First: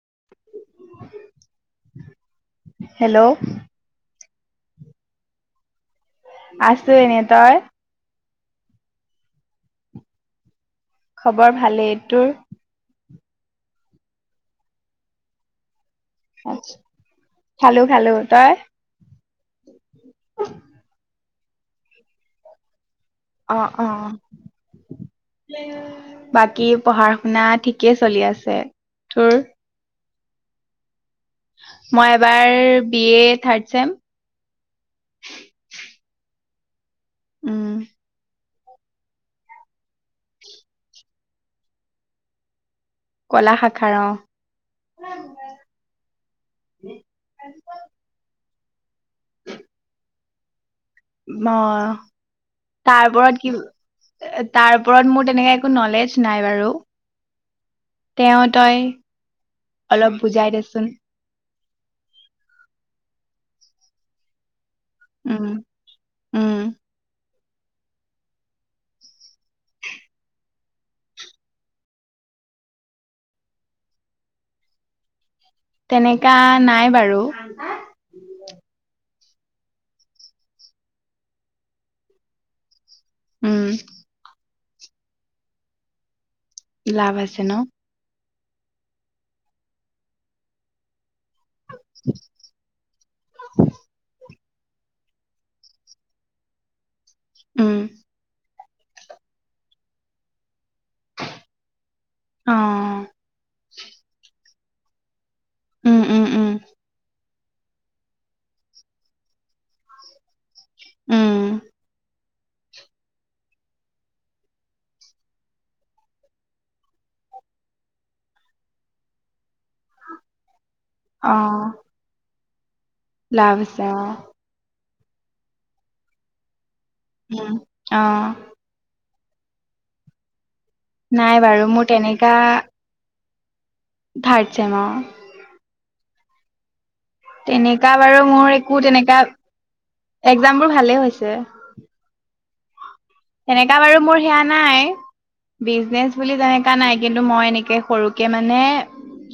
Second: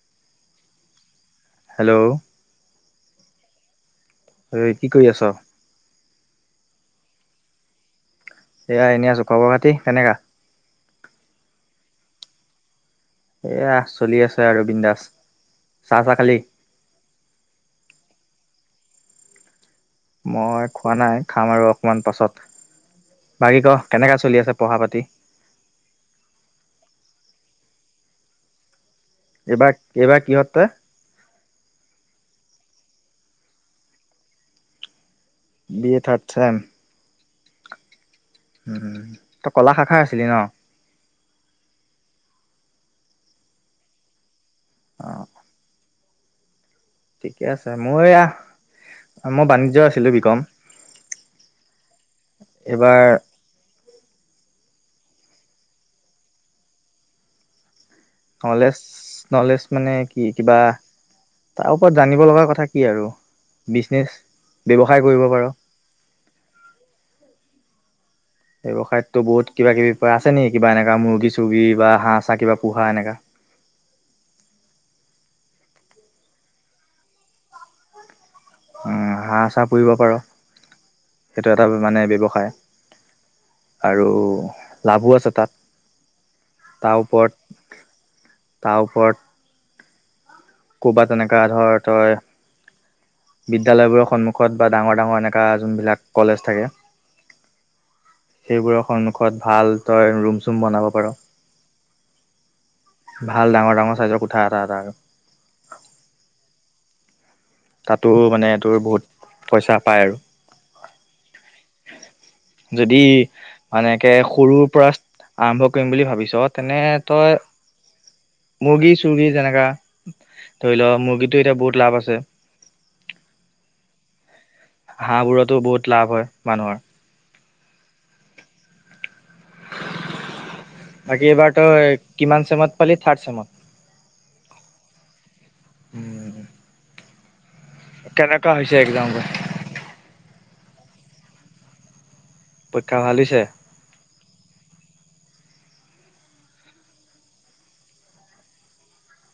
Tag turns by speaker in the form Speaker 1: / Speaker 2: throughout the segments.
Speaker 1: [unintelligible]
Speaker 2: Hello.
Speaker 1: Hello.
Speaker 2: অই কি কৰি আছ?
Speaker 1: আছেনে তাই?
Speaker 2: এয়া এনে আছো, খবৰ খাতি কেনেকা?
Speaker 1: খবৰ ভালেই, টোৰ?
Speaker 2: এয়া চলি আছে আৰু বিন্দাছ।
Speaker 1: খালো খালো। তই?
Speaker 2: মই খোৱা নাই খাম আৰু অকণমান পাছত। বাকী
Speaker 1: অ
Speaker 2: ক
Speaker 1: অ।
Speaker 2: কেনেকা চলি আছে পঢ়া পাতি?
Speaker 1: বাকী। পঢ়া শুনা ঠিকেই চলি আছে। তোৰ
Speaker 2: এবাৰ এইবাৰ কিহত তয়?
Speaker 1: মই এবাৰ B A third sem.
Speaker 2: B A third sem.
Speaker 1: উম।
Speaker 2: হো হো। তই কলা শাখা আছিলি ন?
Speaker 1: কলা শাখাৰ অ।
Speaker 2: অহ। ঠিকে আছে মই এয়া মই বাণিজ্য আছিলো বিকম।
Speaker 1: অ
Speaker 2: এইবাৰ
Speaker 1: তাৰপৰত কি। তাৰ ওপৰত মোৰ তেনেকে একো নলেজ নাই বাৰু। তেওঁ
Speaker 2: নলেজ
Speaker 1: তই
Speaker 2: নলেজ মানে কি
Speaker 1: অলপ
Speaker 2: কিবা
Speaker 1: বুজাই দে চোন
Speaker 2: তাৰ ওপৰত জানিব লগা কথা কি আৰু বিজনেচ
Speaker 1: উম উম
Speaker 2: ব্যৱসায়তো বহুত কিবা কিবি আছে নেকি কিবা এনেকা মুৰ্গী চৰ্গী বা হাঁহ চা কিবা পোহা এনেকা [inaudible]
Speaker 1: তেনেকা নাই বাৰু
Speaker 2: হাঁহ চাহ পুহিব পাৰ সেইটো এটা মানে ব্যৱসায়
Speaker 1: উম
Speaker 2: আৰু লাভো আছে তাত তাৰ
Speaker 1: লাভ
Speaker 2: ওপৰত
Speaker 1: আছে ন
Speaker 2: তাৰ ওপৰত ক'ৰবাত তেনেকা ধৰ তই বিদ্যালয়বোৰৰ সন্মুখত বা ডাঙৰ ডাঙৰ এনেকুৱা যোনবিলাক কলেজ থাকে
Speaker 1: উম
Speaker 2: সেইবোৰৰ সন্মুখত ভাল তই ৰুম চুম বনাব পাৰোঁ
Speaker 1: অ
Speaker 2: ভাল ডাঙৰ ডাঙৰ চাইজৰ কুঠা ডাঙৰ ডাঙৰ কে
Speaker 1: উম উম উম
Speaker 2: তাতো মানে তোৰ বহুত পইচা পায় আৰু
Speaker 1: উম
Speaker 2: যদি মানে সৰুৰ পৰা আৰম্ভ কৰিম বুলি ভাবিছ তেনে তই মুৰ্গী চৰ্গী যেনেকা ধৰি লও মুৰ্গীটো এতিয়া
Speaker 1: অ
Speaker 2: বহুত লাভ আছে
Speaker 1: লাভ আছে অহ
Speaker 2: হাঁহবোৰতো বহুত লাভ হয় মানুহৰ
Speaker 1: উম অহ
Speaker 2: বাকী
Speaker 1: নাই বাৰু
Speaker 2: এইবাৰতো
Speaker 1: মোৰ
Speaker 2: কিমান চেমত পালি থাৰ্ড চেমত
Speaker 1: থাৰ্থ চেম অ
Speaker 2: উম
Speaker 1: তেনেকা বাৰু
Speaker 2: কেনেকুৱা
Speaker 1: মোৰ
Speaker 2: হৈছে
Speaker 1: একো
Speaker 2: এক্জাম
Speaker 1: তেনেকা
Speaker 2: বোৰ
Speaker 1: এক্সাম বোৰ ভালেই হৈছে
Speaker 2: পৰীক্ষা ভাল হৈছে
Speaker 1: তেনেকা বাৰু মোৰ সেয়া নাই বিজনেছ বুলি তেনেককা নাই কিন্তু মই এনেকে সৰুকে মানে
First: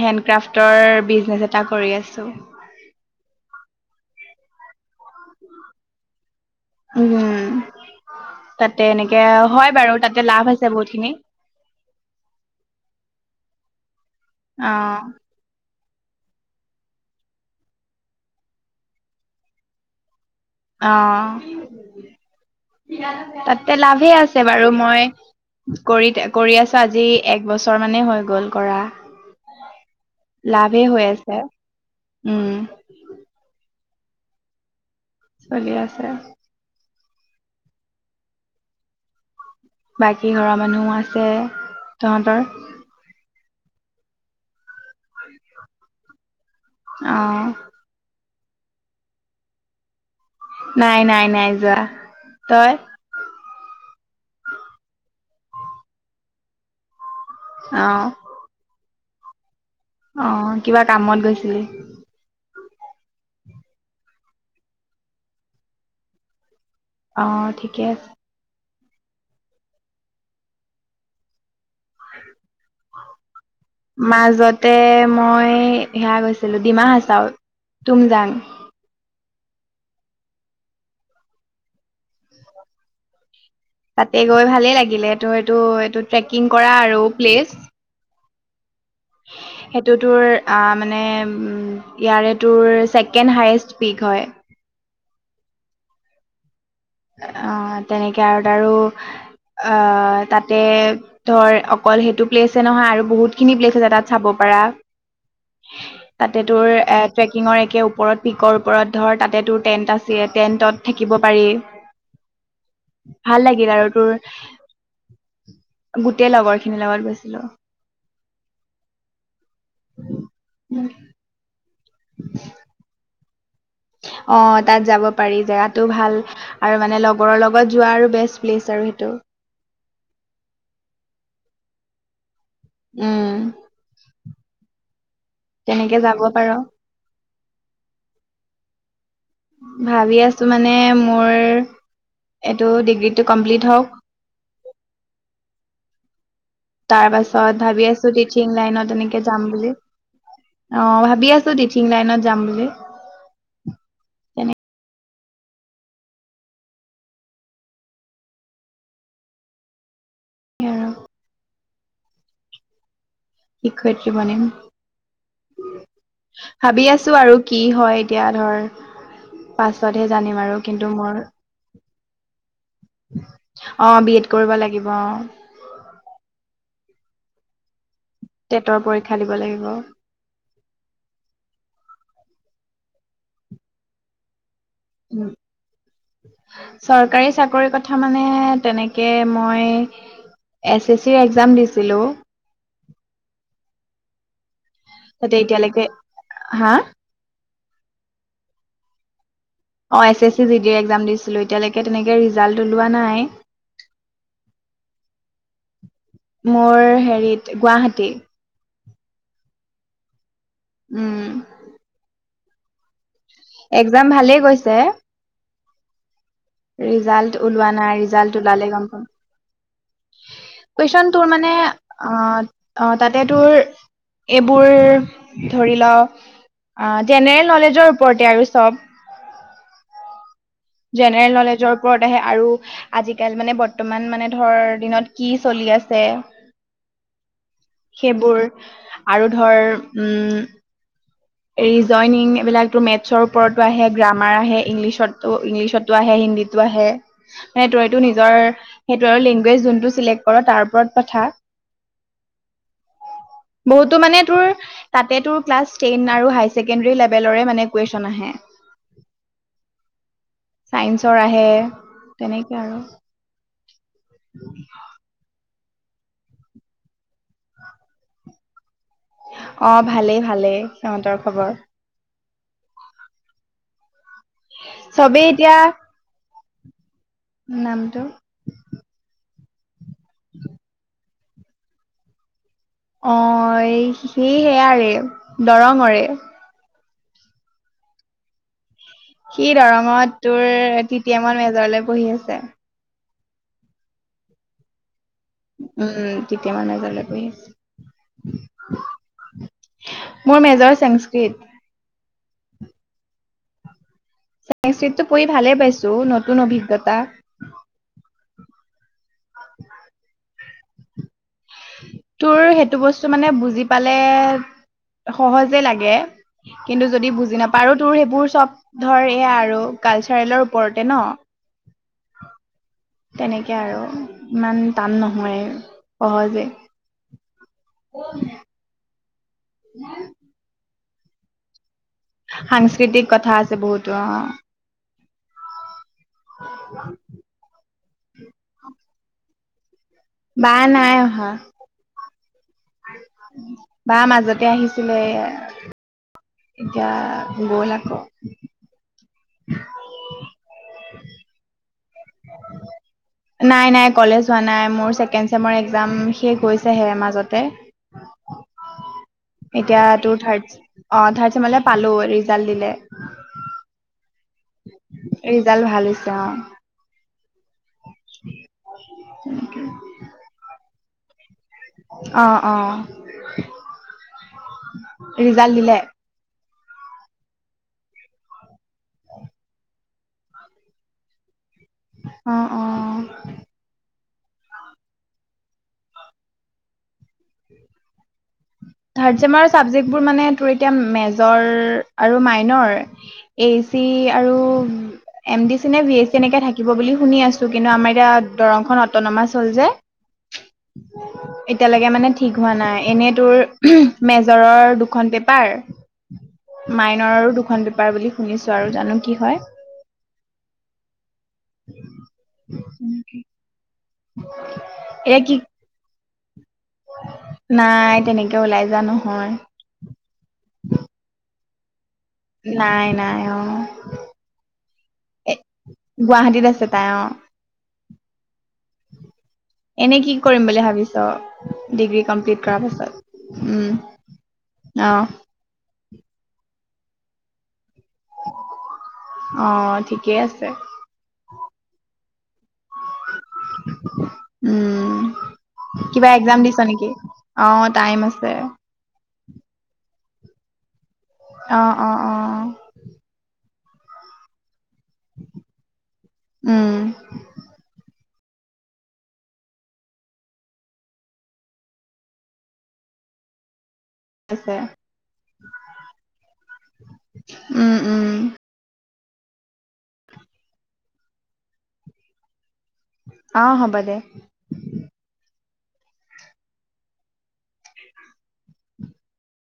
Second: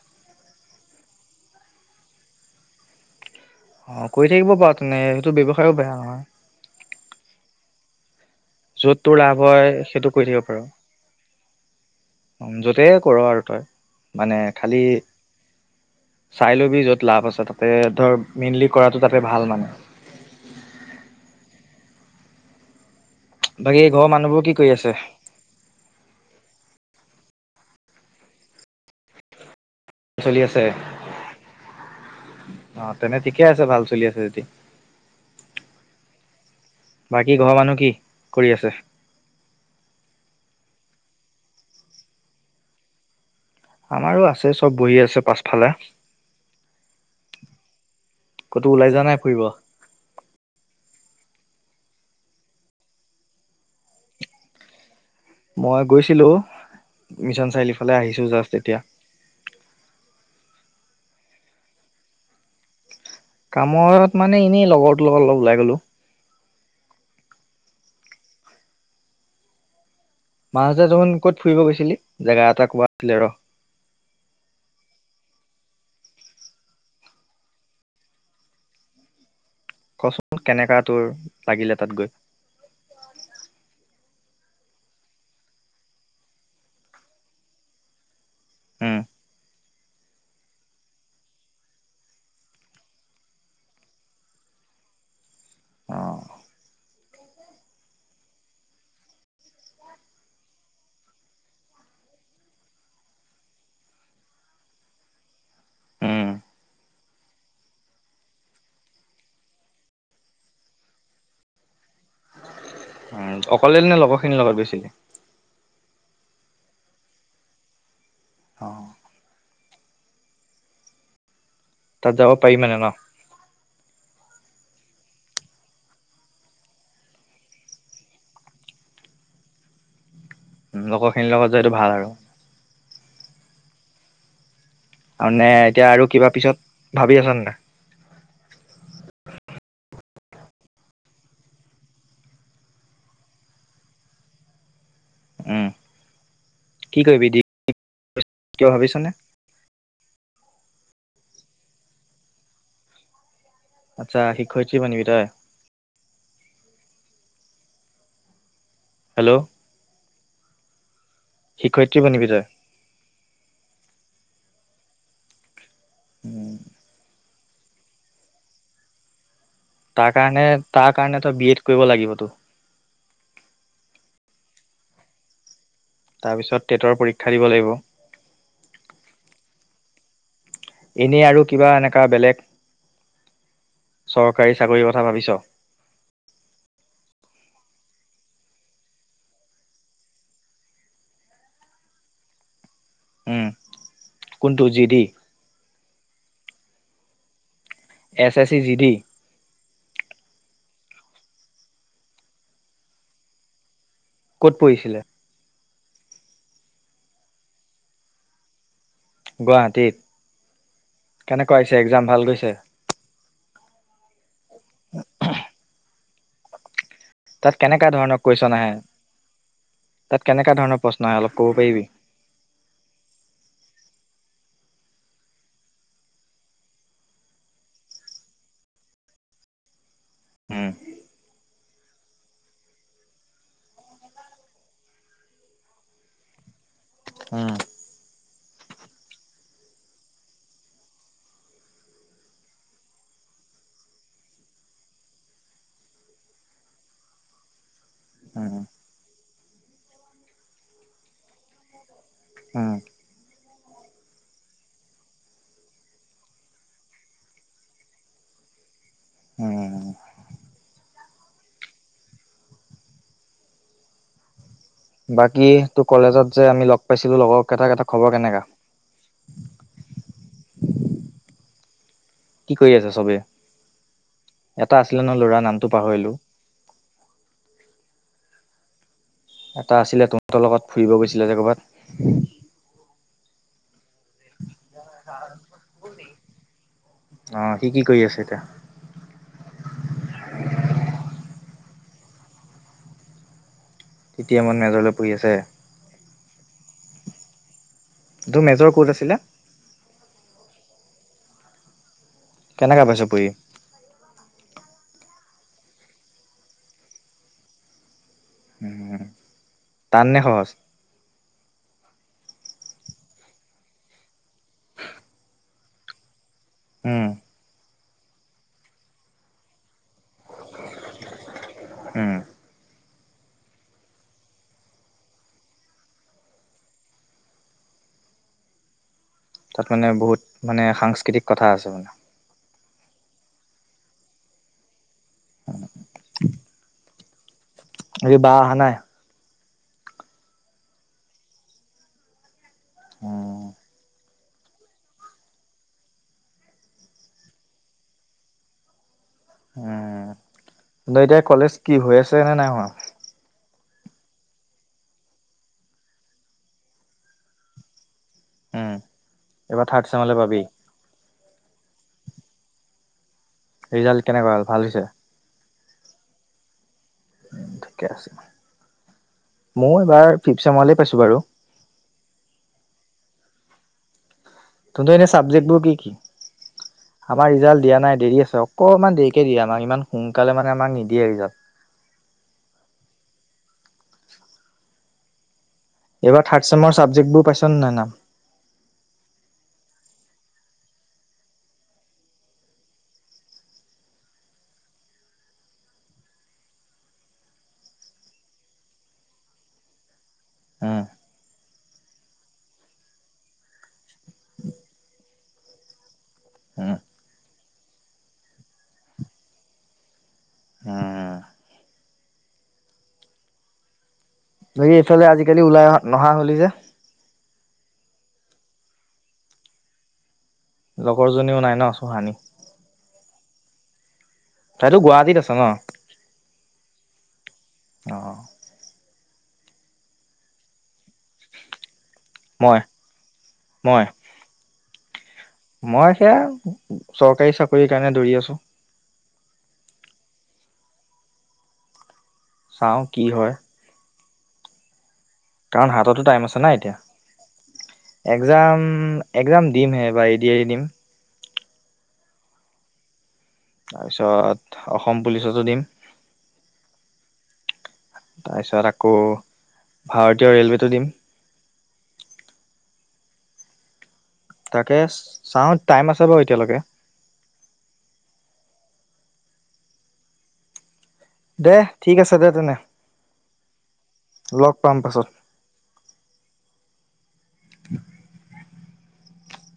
Speaker 1: হেণ্ডক্ৰাফটৰ বিজনেচ এটা কৰি আছো
Speaker 2: অ কৰি থাকিব বাও তেনে সেইটো ব্যৱসায়ো বেয়া নহয়
Speaker 1: উম তাতে
Speaker 2: য'ত তোৰ
Speaker 1: এনেকে
Speaker 2: লাভ
Speaker 1: হয় বাৰু তাতে লাভ আছে বহুত খিনি
Speaker 2: য'তেই কৰ আৰু তই মানে
Speaker 1: অ
Speaker 2: খালী চাই লবি য'ত লাভ আছে তাতে ধৰ মেইনলি কৰাতটো তাতে ভাল মানে
Speaker 1: অ তাতে
Speaker 2: বাকী ঘৰৰ
Speaker 1: লাভেই আছে
Speaker 2: মানুহবোৰ কি কৰি
Speaker 1: বাৰু
Speaker 2: আছে
Speaker 1: মই কৰি কৰি আছো আজি এক বছৰ মানে হৈ গ'ল কৰা
Speaker 2: চলি আছে
Speaker 1: লাভেই হৈ আছে উম
Speaker 2: অ তেনে ঠিকে আছে ভাল চলি আছে যদি
Speaker 1: চলি আছে
Speaker 2: বাকী ঘৰৰ মানুহ কি কৰি আছে
Speaker 1: বাকী ঘৰৰ মানুহো আছে তহঁতৰ
Speaker 2: আমাৰো আছে চব বহি আছে পাছফালে
Speaker 1: আহ
Speaker 2: ক'তো ওলাই যোৱা নাই ফুৰিব
Speaker 1: নাই নাই নাই যোৱা তই
Speaker 2: মই গৈছিলো মিছন চাৰিআলিৰ
Speaker 1: অ
Speaker 2: ফালে আহিছো জাষ্ট এতিয়া
Speaker 1: অ কিবা কামত গৈছিলি
Speaker 2: কামত মানে এনেই লগৰটো লগৰ অলপ ওলাই গলো
Speaker 1: অ ঠিকে আছে
Speaker 2: মাজতে দেখোন ক'ত ফুৰিব গৈছিলি জেগা এটা কোৱা আছিলে ৰ
Speaker 1: মাজতে মই সেয়া গৈছিলো ডিমা হাচাও তুম যাং
Speaker 2: কচোন কেনেকা তোৰ লাগিলে তাত গৈ
Speaker 1: তাতে গৈ ভালেই লাগিলে তটো এইটো এইটো ট্ৰেকিং কৰা আৰু প্লেচ
Speaker 2: [inaudible]
Speaker 1: সেইটো তোৰ অ মানে উ ইয়াৰে তোৰ ছেকেণ্ড হায়েষ্ট পিক হয়
Speaker 2: [inaudible] অ
Speaker 1: অ তেনেকে আৰু তাৰো অ তাতে ধৰ অকল সেইটো প্লেছে নহয় আৰু বহুত খিনি প্লেছ আছে তাত চাব। পাৰা।
Speaker 2: উম
Speaker 1: তাতে তোৰ এ ট্ৰেকিঙৰ একে ওপৰত পিকৰ ওপৰত ধৰ তাতে তোৰ টেন্ট আছিল। টেন্টত থাকিব পাৰি।
Speaker 2: উম
Speaker 1: ভাল লাগিল
Speaker 2: অকলে
Speaker 1: আৰু
Speaker 2: নে লগৰ
Speaker 1: তোৰ।
Speaker 2: খিনিৰ লগত গৈছিলি
Speaker 1: গোটেই লগৰ খিনিৰ লগত গৈছিলো।
Speaker 2: অ।
Speaker 1: উম।
Speaker 2: তাত যাব পাৰি মনে ন।
Speaker 1: অ তাত যাব পাৰি জেগাতো ভাল আৰু মানে লগৰৰ লগত যোৱাৰো বেষ্ট প্লেচ আৰু। আৰু সেইটো।
Speaker 2: লগৰখিনিৰ লগত যোৱাটো ভাল আৰু।
Speaker 1: উম।
Speaker 2: আৰু নে এতিয়া
Speaker 1: তেনেকে
Speaker 2: আৰু
Speaker 1: যাব
Speaker 2: কিবা
Speaker 1: পাৰ
Speaker 2: পিছত ভাবি আছ নে নাই।
Speaker 1: ভাবি আছো মানে মোৰ এইটো ডিগ্ৰীটো কমপ্লিট হওক।
Speaker 2: উ।
Speaker 1: তাৰ পাছত ভাবি আছো টিচিং
Speaker 2: কিবা
Speaker 1: লাইনত
Speaker 2: ভাবিছনে
Speaker 1: এনেকে যাম বুলি। অ ভাবি আছো টিচিং লাইনত যাম বুলি।
Speaker 2: আচ্ছা
Speaker 1: তেনেকে
Speaker 2: শিক্ষতি বনিবি তই। হেল্ল'।
Speaker 1: আৰু
Speaker 2: শিক্ষয়িত্ৰী বনিবি তই।
Speaker 1: শিক্ষয়িত্ৰী মনে
Speaker 2: উম
Speaker 1: ভাবি আছো আৰু। কি হয় এতিয়া ধৰ। পাছতহে
Speaker 2: তাৰ
Speaker 1: জানিম
Speaker 2: কাৰণে
Speaker 1: আৰু কিন্তু
Speaker 2: তাৰ কাৰণে
Speaker 1: মোৰ।
Speaker 2: তই বি এড কৰিব লাগিবতো
Speaker 1: অ বি এড কৰিব লাগিব অ।
Speaker 2: তাৰপিছত টেটৰ পৰীক্ষা দিব লাগিব।
Speaker 1: টেটৰ পৰীক্ষা দিব লাগিব।
Speaker 2: এনে আৰু কিবা এনেকুৱা বেলেগ চৰকাৰ।
Speaker 1: চৰকাৰী চাকৰি কথা। কথা মানে তেনেকে মই। এছ এছ চিৰ এক্জাম দিছিলো।
Speaker 2: হম।
Speaker 1: তাতে এতিয়ালৈকে হা।
Speaker 2: S S C G D.
Speaker 1: অ এ S C G D exam দিছিলো এতিয়ালৈকে তেনেকে ৰিজাল্ট ওলোৱা নাই।
Speaker 2: ক'ত পৰিছিলে।
Speaker 1: মোৰ হেৰিত গুৱাহাটী। উম
Speaker 2: গুৱাহাটীত কেনেকুৱা আহিছে এক্জাম ভাল গৈছে।
Speaker 1: এক্জাম ভালেই গৈছে ৰিজাল্ট
Speaker 2: তাত
Speaker 1: ওলোৱা
Speaker 2: কেনেকা
Speaker 1: নাই
Speaker 2: ধৰণৰ
Speaker 1: ৰিজাল্ট
Speaker 2: কুৱেশন
Speaker 1: ওলালে
Speaker 2: আহে
Speaker 1: গম পাম।
Speaker 2: তাত কেনেকা ধৰণৰ প্ৰশ্ন
Speaker 1: কুৱেশ্যন
Speaker 2: আহে
Speaker 1: তোৰ
Speaker 2: অলপ ক'ব
Speaker 1: মানে,
Speaker 2: পাৰিবি
Speaker 1: অ, অ তাতে তোৰ। এইবোৰ ধৰি লওক জেনেৰেল নলেজৰ ওপৰতে আৰু চব।
Speaker 2: উম,
Speaker 1: জেনেৰেল নলেজ। যৰ ওপৰত আহে। আৰু আজিকাল মানে বৰ্তমান মানে ধৰ দিনত কি চলি আছে।
Speaker 2: হম।
Speaker 1: সেইবোৰ। আৰু ধৰ উম'। ৰিজইনিং এইবলাকো মেথছৰ ওপৰতো আহে গ্ৰামাৰ আহে ইংলিছতো ইংলিছতো আহে। ম তইতো নিজৰ
Speaker 2: উম,
Speaker 1: সেইটো লেংগজ যোনটো চেক্ কৰ তাৰ ওপৰত কথা।
Speaker 2: উম,
Speaker 1: বহুতো মানে তোৰ তাতে তোৰ ক্লাছ টেইন আৰু হাইাৰ ছেকেণ্ডেৰী লেভেলৰে মানে কুৱেশ্যন আহে।
Speaker 2: উম।
Speaker 1: ছাইন্সৰ আহে তেনেকে আৰু। উম।
Speaker 2: বাকী তোৰ কলেজত যে আমি লগ পাইছিলো লগৰ কেইটাৰ এটা খবৰ কেনেকা?
Speaker 1: অ 'ভালেই ভালেই সিহঁতৰ খবৰ।
Speaker 2: কি কৰি আছে চবে? এটা আছিলে ন
Speaker 1: চবেই
Speaker 2: ল'ৰা
Speaker 1: এতিয়া
Speaker 2: নামটো পাহৰিলোঁ।
Speaker 1: নামটো?
Speaker 2: এটা আছিলে তহঁতৰ লগত ফুৰিব গৈছিলে যে ক'ৰবাত।
Speaker 1: অ' সি সেয়াৰে দৰঙৰে।
Speaker 2: অ' সি কি কৰি আছে এতিয়া?
Speaker 1: সি দৰঙত তোৰ টি টি এমত মেজৰলৈ পঢ়ি আছে।
Speaker 2: ইতিহাসত মেজৰ লৈ
Speaker 1: উম, কেতিয়া মানে জালত বহি
Speaker 2: তোৰ মেজৰ ক'ত আছিলে?
Speaker 1: টিত।
Speaker 2: কেনেকে পাইছ পঢ়ি?
Speaker 1: সাংস্কৃতটো পঢ়ি ভালে পাইছো, নতুন অভিজ্ঞতা।
Speaker 2: উম টান নে সহজ?
Speaker 1: তোৰ সেইটো বস্তু মানে বুজি পালে, সহজে লাগে। কিন্তু
Speaker 2: উম
Speaker 1: যদি বুজি নাপাৰো তোৰ সেইবোৰ চব ধৰে আৰু। কালচাৰেলৰ ওপৰতে ন।
Speaker 2: উম
Speaker 1: তেনেকে আৰু ইমান টান নহয়, সহজে। অ।
Speaker 2: তাত মানে বহুত মানে সাংস্কৃতিক কথা আছে মানে।
Speaker 1: সাংস্কৃতিক কথা আছে বহুতো অ'।
Speaker 2: অ।
Speaker 1: [inaudible]
Speaker 2: আজি বা অহা নাই।
Speaker 1: বা নাই অহা।
Speaker 2: উম
Speaker 1: বা মাজতে আহিছিলে। এতিয়া গ'ল আকৌ।
Speaker 2: উম, এতিয়া কলেজ কি হৈ আছে নে নাই হোৱা?
Speaker 1: নাই নাই কলেজ হোৱা নাই মোৰ ছেকেণ্ড চেমৰ একজাম শেষ হৈছেহে মাজতে।
Speaker 2: উম এইবাৰ
Speaker 1: এতিয়া
Speaker 2: থাৰ্ড চেমলে
Speaker 1: তোৰ
Speaker 2: পাবি
Speaker 1: থাৰ্ড অ থাৰ্ড চেমলে পালো ৰিজাল্ট দিলে।
Speaker 2: ৰিজাল্ট কেনেকুৱা হল, ভাল হৈছে?
Speaker 1: ৰিজাল ভাল হৈছে অ।
Speaker 2: ঠিকে আছে, মই এবাৰ ফিফ চেমলে পাইছো বাৰু।
Speaker 1: অ' অ
Speaker 2: তহঁতৰ এনে
Speaker 1: ৰিজাল্ট
Speaker 2: চাবজেক্টবোৰ কি
Speaker 1: দিলে।
Speaker 2: কি [inaudible] আমাৰ ৰিজাল্ট দিয়া নাই দেৰি আছে, অকণমান দেৰিকে দিয়ে আমাক। ইমান সোনকালে মানে আমাক নিদিয়ে ৰিজাল্ট।
Speaker 1: অ অ।
Speaker 2: এইবাৰ থাৰ্ড চেম চাবজেক্টবোৰ পাইছ ন নাই নাম?
Speaker 1: থাৰ্ড চেমৰ চাবজেক্টবোৰ মানে তোৰ এতিয়া মেজৰ আৰু মাইনৰ, এই চি আৰু এম ডি চি নে ভি এ চি এনেকে থাকিব বুলি শুনি আছো, কিন্তু আমাৰ এতিয়া দৰং অটনমাছ হ'ল যে,
Speaker 2: উম,
Speaker 1: এতিয়ালৈকে মানে ঠিক হোৱা নাই। এনেই তোৰ মেজৰৰ দুখন পেপাৰ
Speaker 2: উম,
Speaker 1: মাইনৰৰো দুখন পেপাৰ বুলি শুনিছো আৰু, জানো কি হয়।
Speaker 2: উম।
Speaker 1: ন নেকি [unintelligible]
Speaker 2: বাকি এইফালে আজিকালি ওলাই নহা হলি যে?
Speaker 1: নাই তেনেকে ওলাই যোৱা নহয়।
Speaker 2: লগৰজনীও নাই ন? চহানী।
Speaker 1: নাই নাই অ'।
Speaker 2: তাইতো গুৱাহাটীত
Speaker 1: এ
Speaker 2: আছে ন?
Speaker 1: গুৱাহাটীত আছে তাই অ।
Speaker 2: অ'।
Speaker 1: এনে কি কৰিম বুলি ভাবিছ? ডিগ্ৰী কমপ্লিট
Speaker 2: মই
Speaker 1: কৰাৰ পিছত,
Speaker 2: মই
Speaker 1: উম, অ'।
Speaker 2: মই সেয়া চৰকাৰী চাকৰি কাৰণে দৌৰি আছো।
Speaker 1: অ' ঠিকেই আছে।
Speaker 2: চাওঁ কি হয়!
Speaker 1: উম। কিবা এক্সাম দিছ নেকি? অ টাইম আছে
Speaker 2: এক্সাম, এক্সাম দিমহে এইবাৰ। এ-দি-আৰ-ই দিম।
Speaker 1: অ' অ' অ'।
Speaker 2: তাৰপিছত, অসম পুলিচতো দিম।
Speaker 1: উম
Speaker 2: তাৰপিছত আকৌ ভাৰতীয় ৰে'লৱেটো দিম।
Speaker 1: আছে
Speaker 2: তাকে চাওঁ টাইম আছে বাৰু এতিয়ালৈকে।
Speaker 1: উম উম।
Speaker 2: দে ঠিক আছে, দে তেনে।
Speaker 1: অ' হ'ব দে।
Speaker 2: লগ পাম পাছত। [inaudible]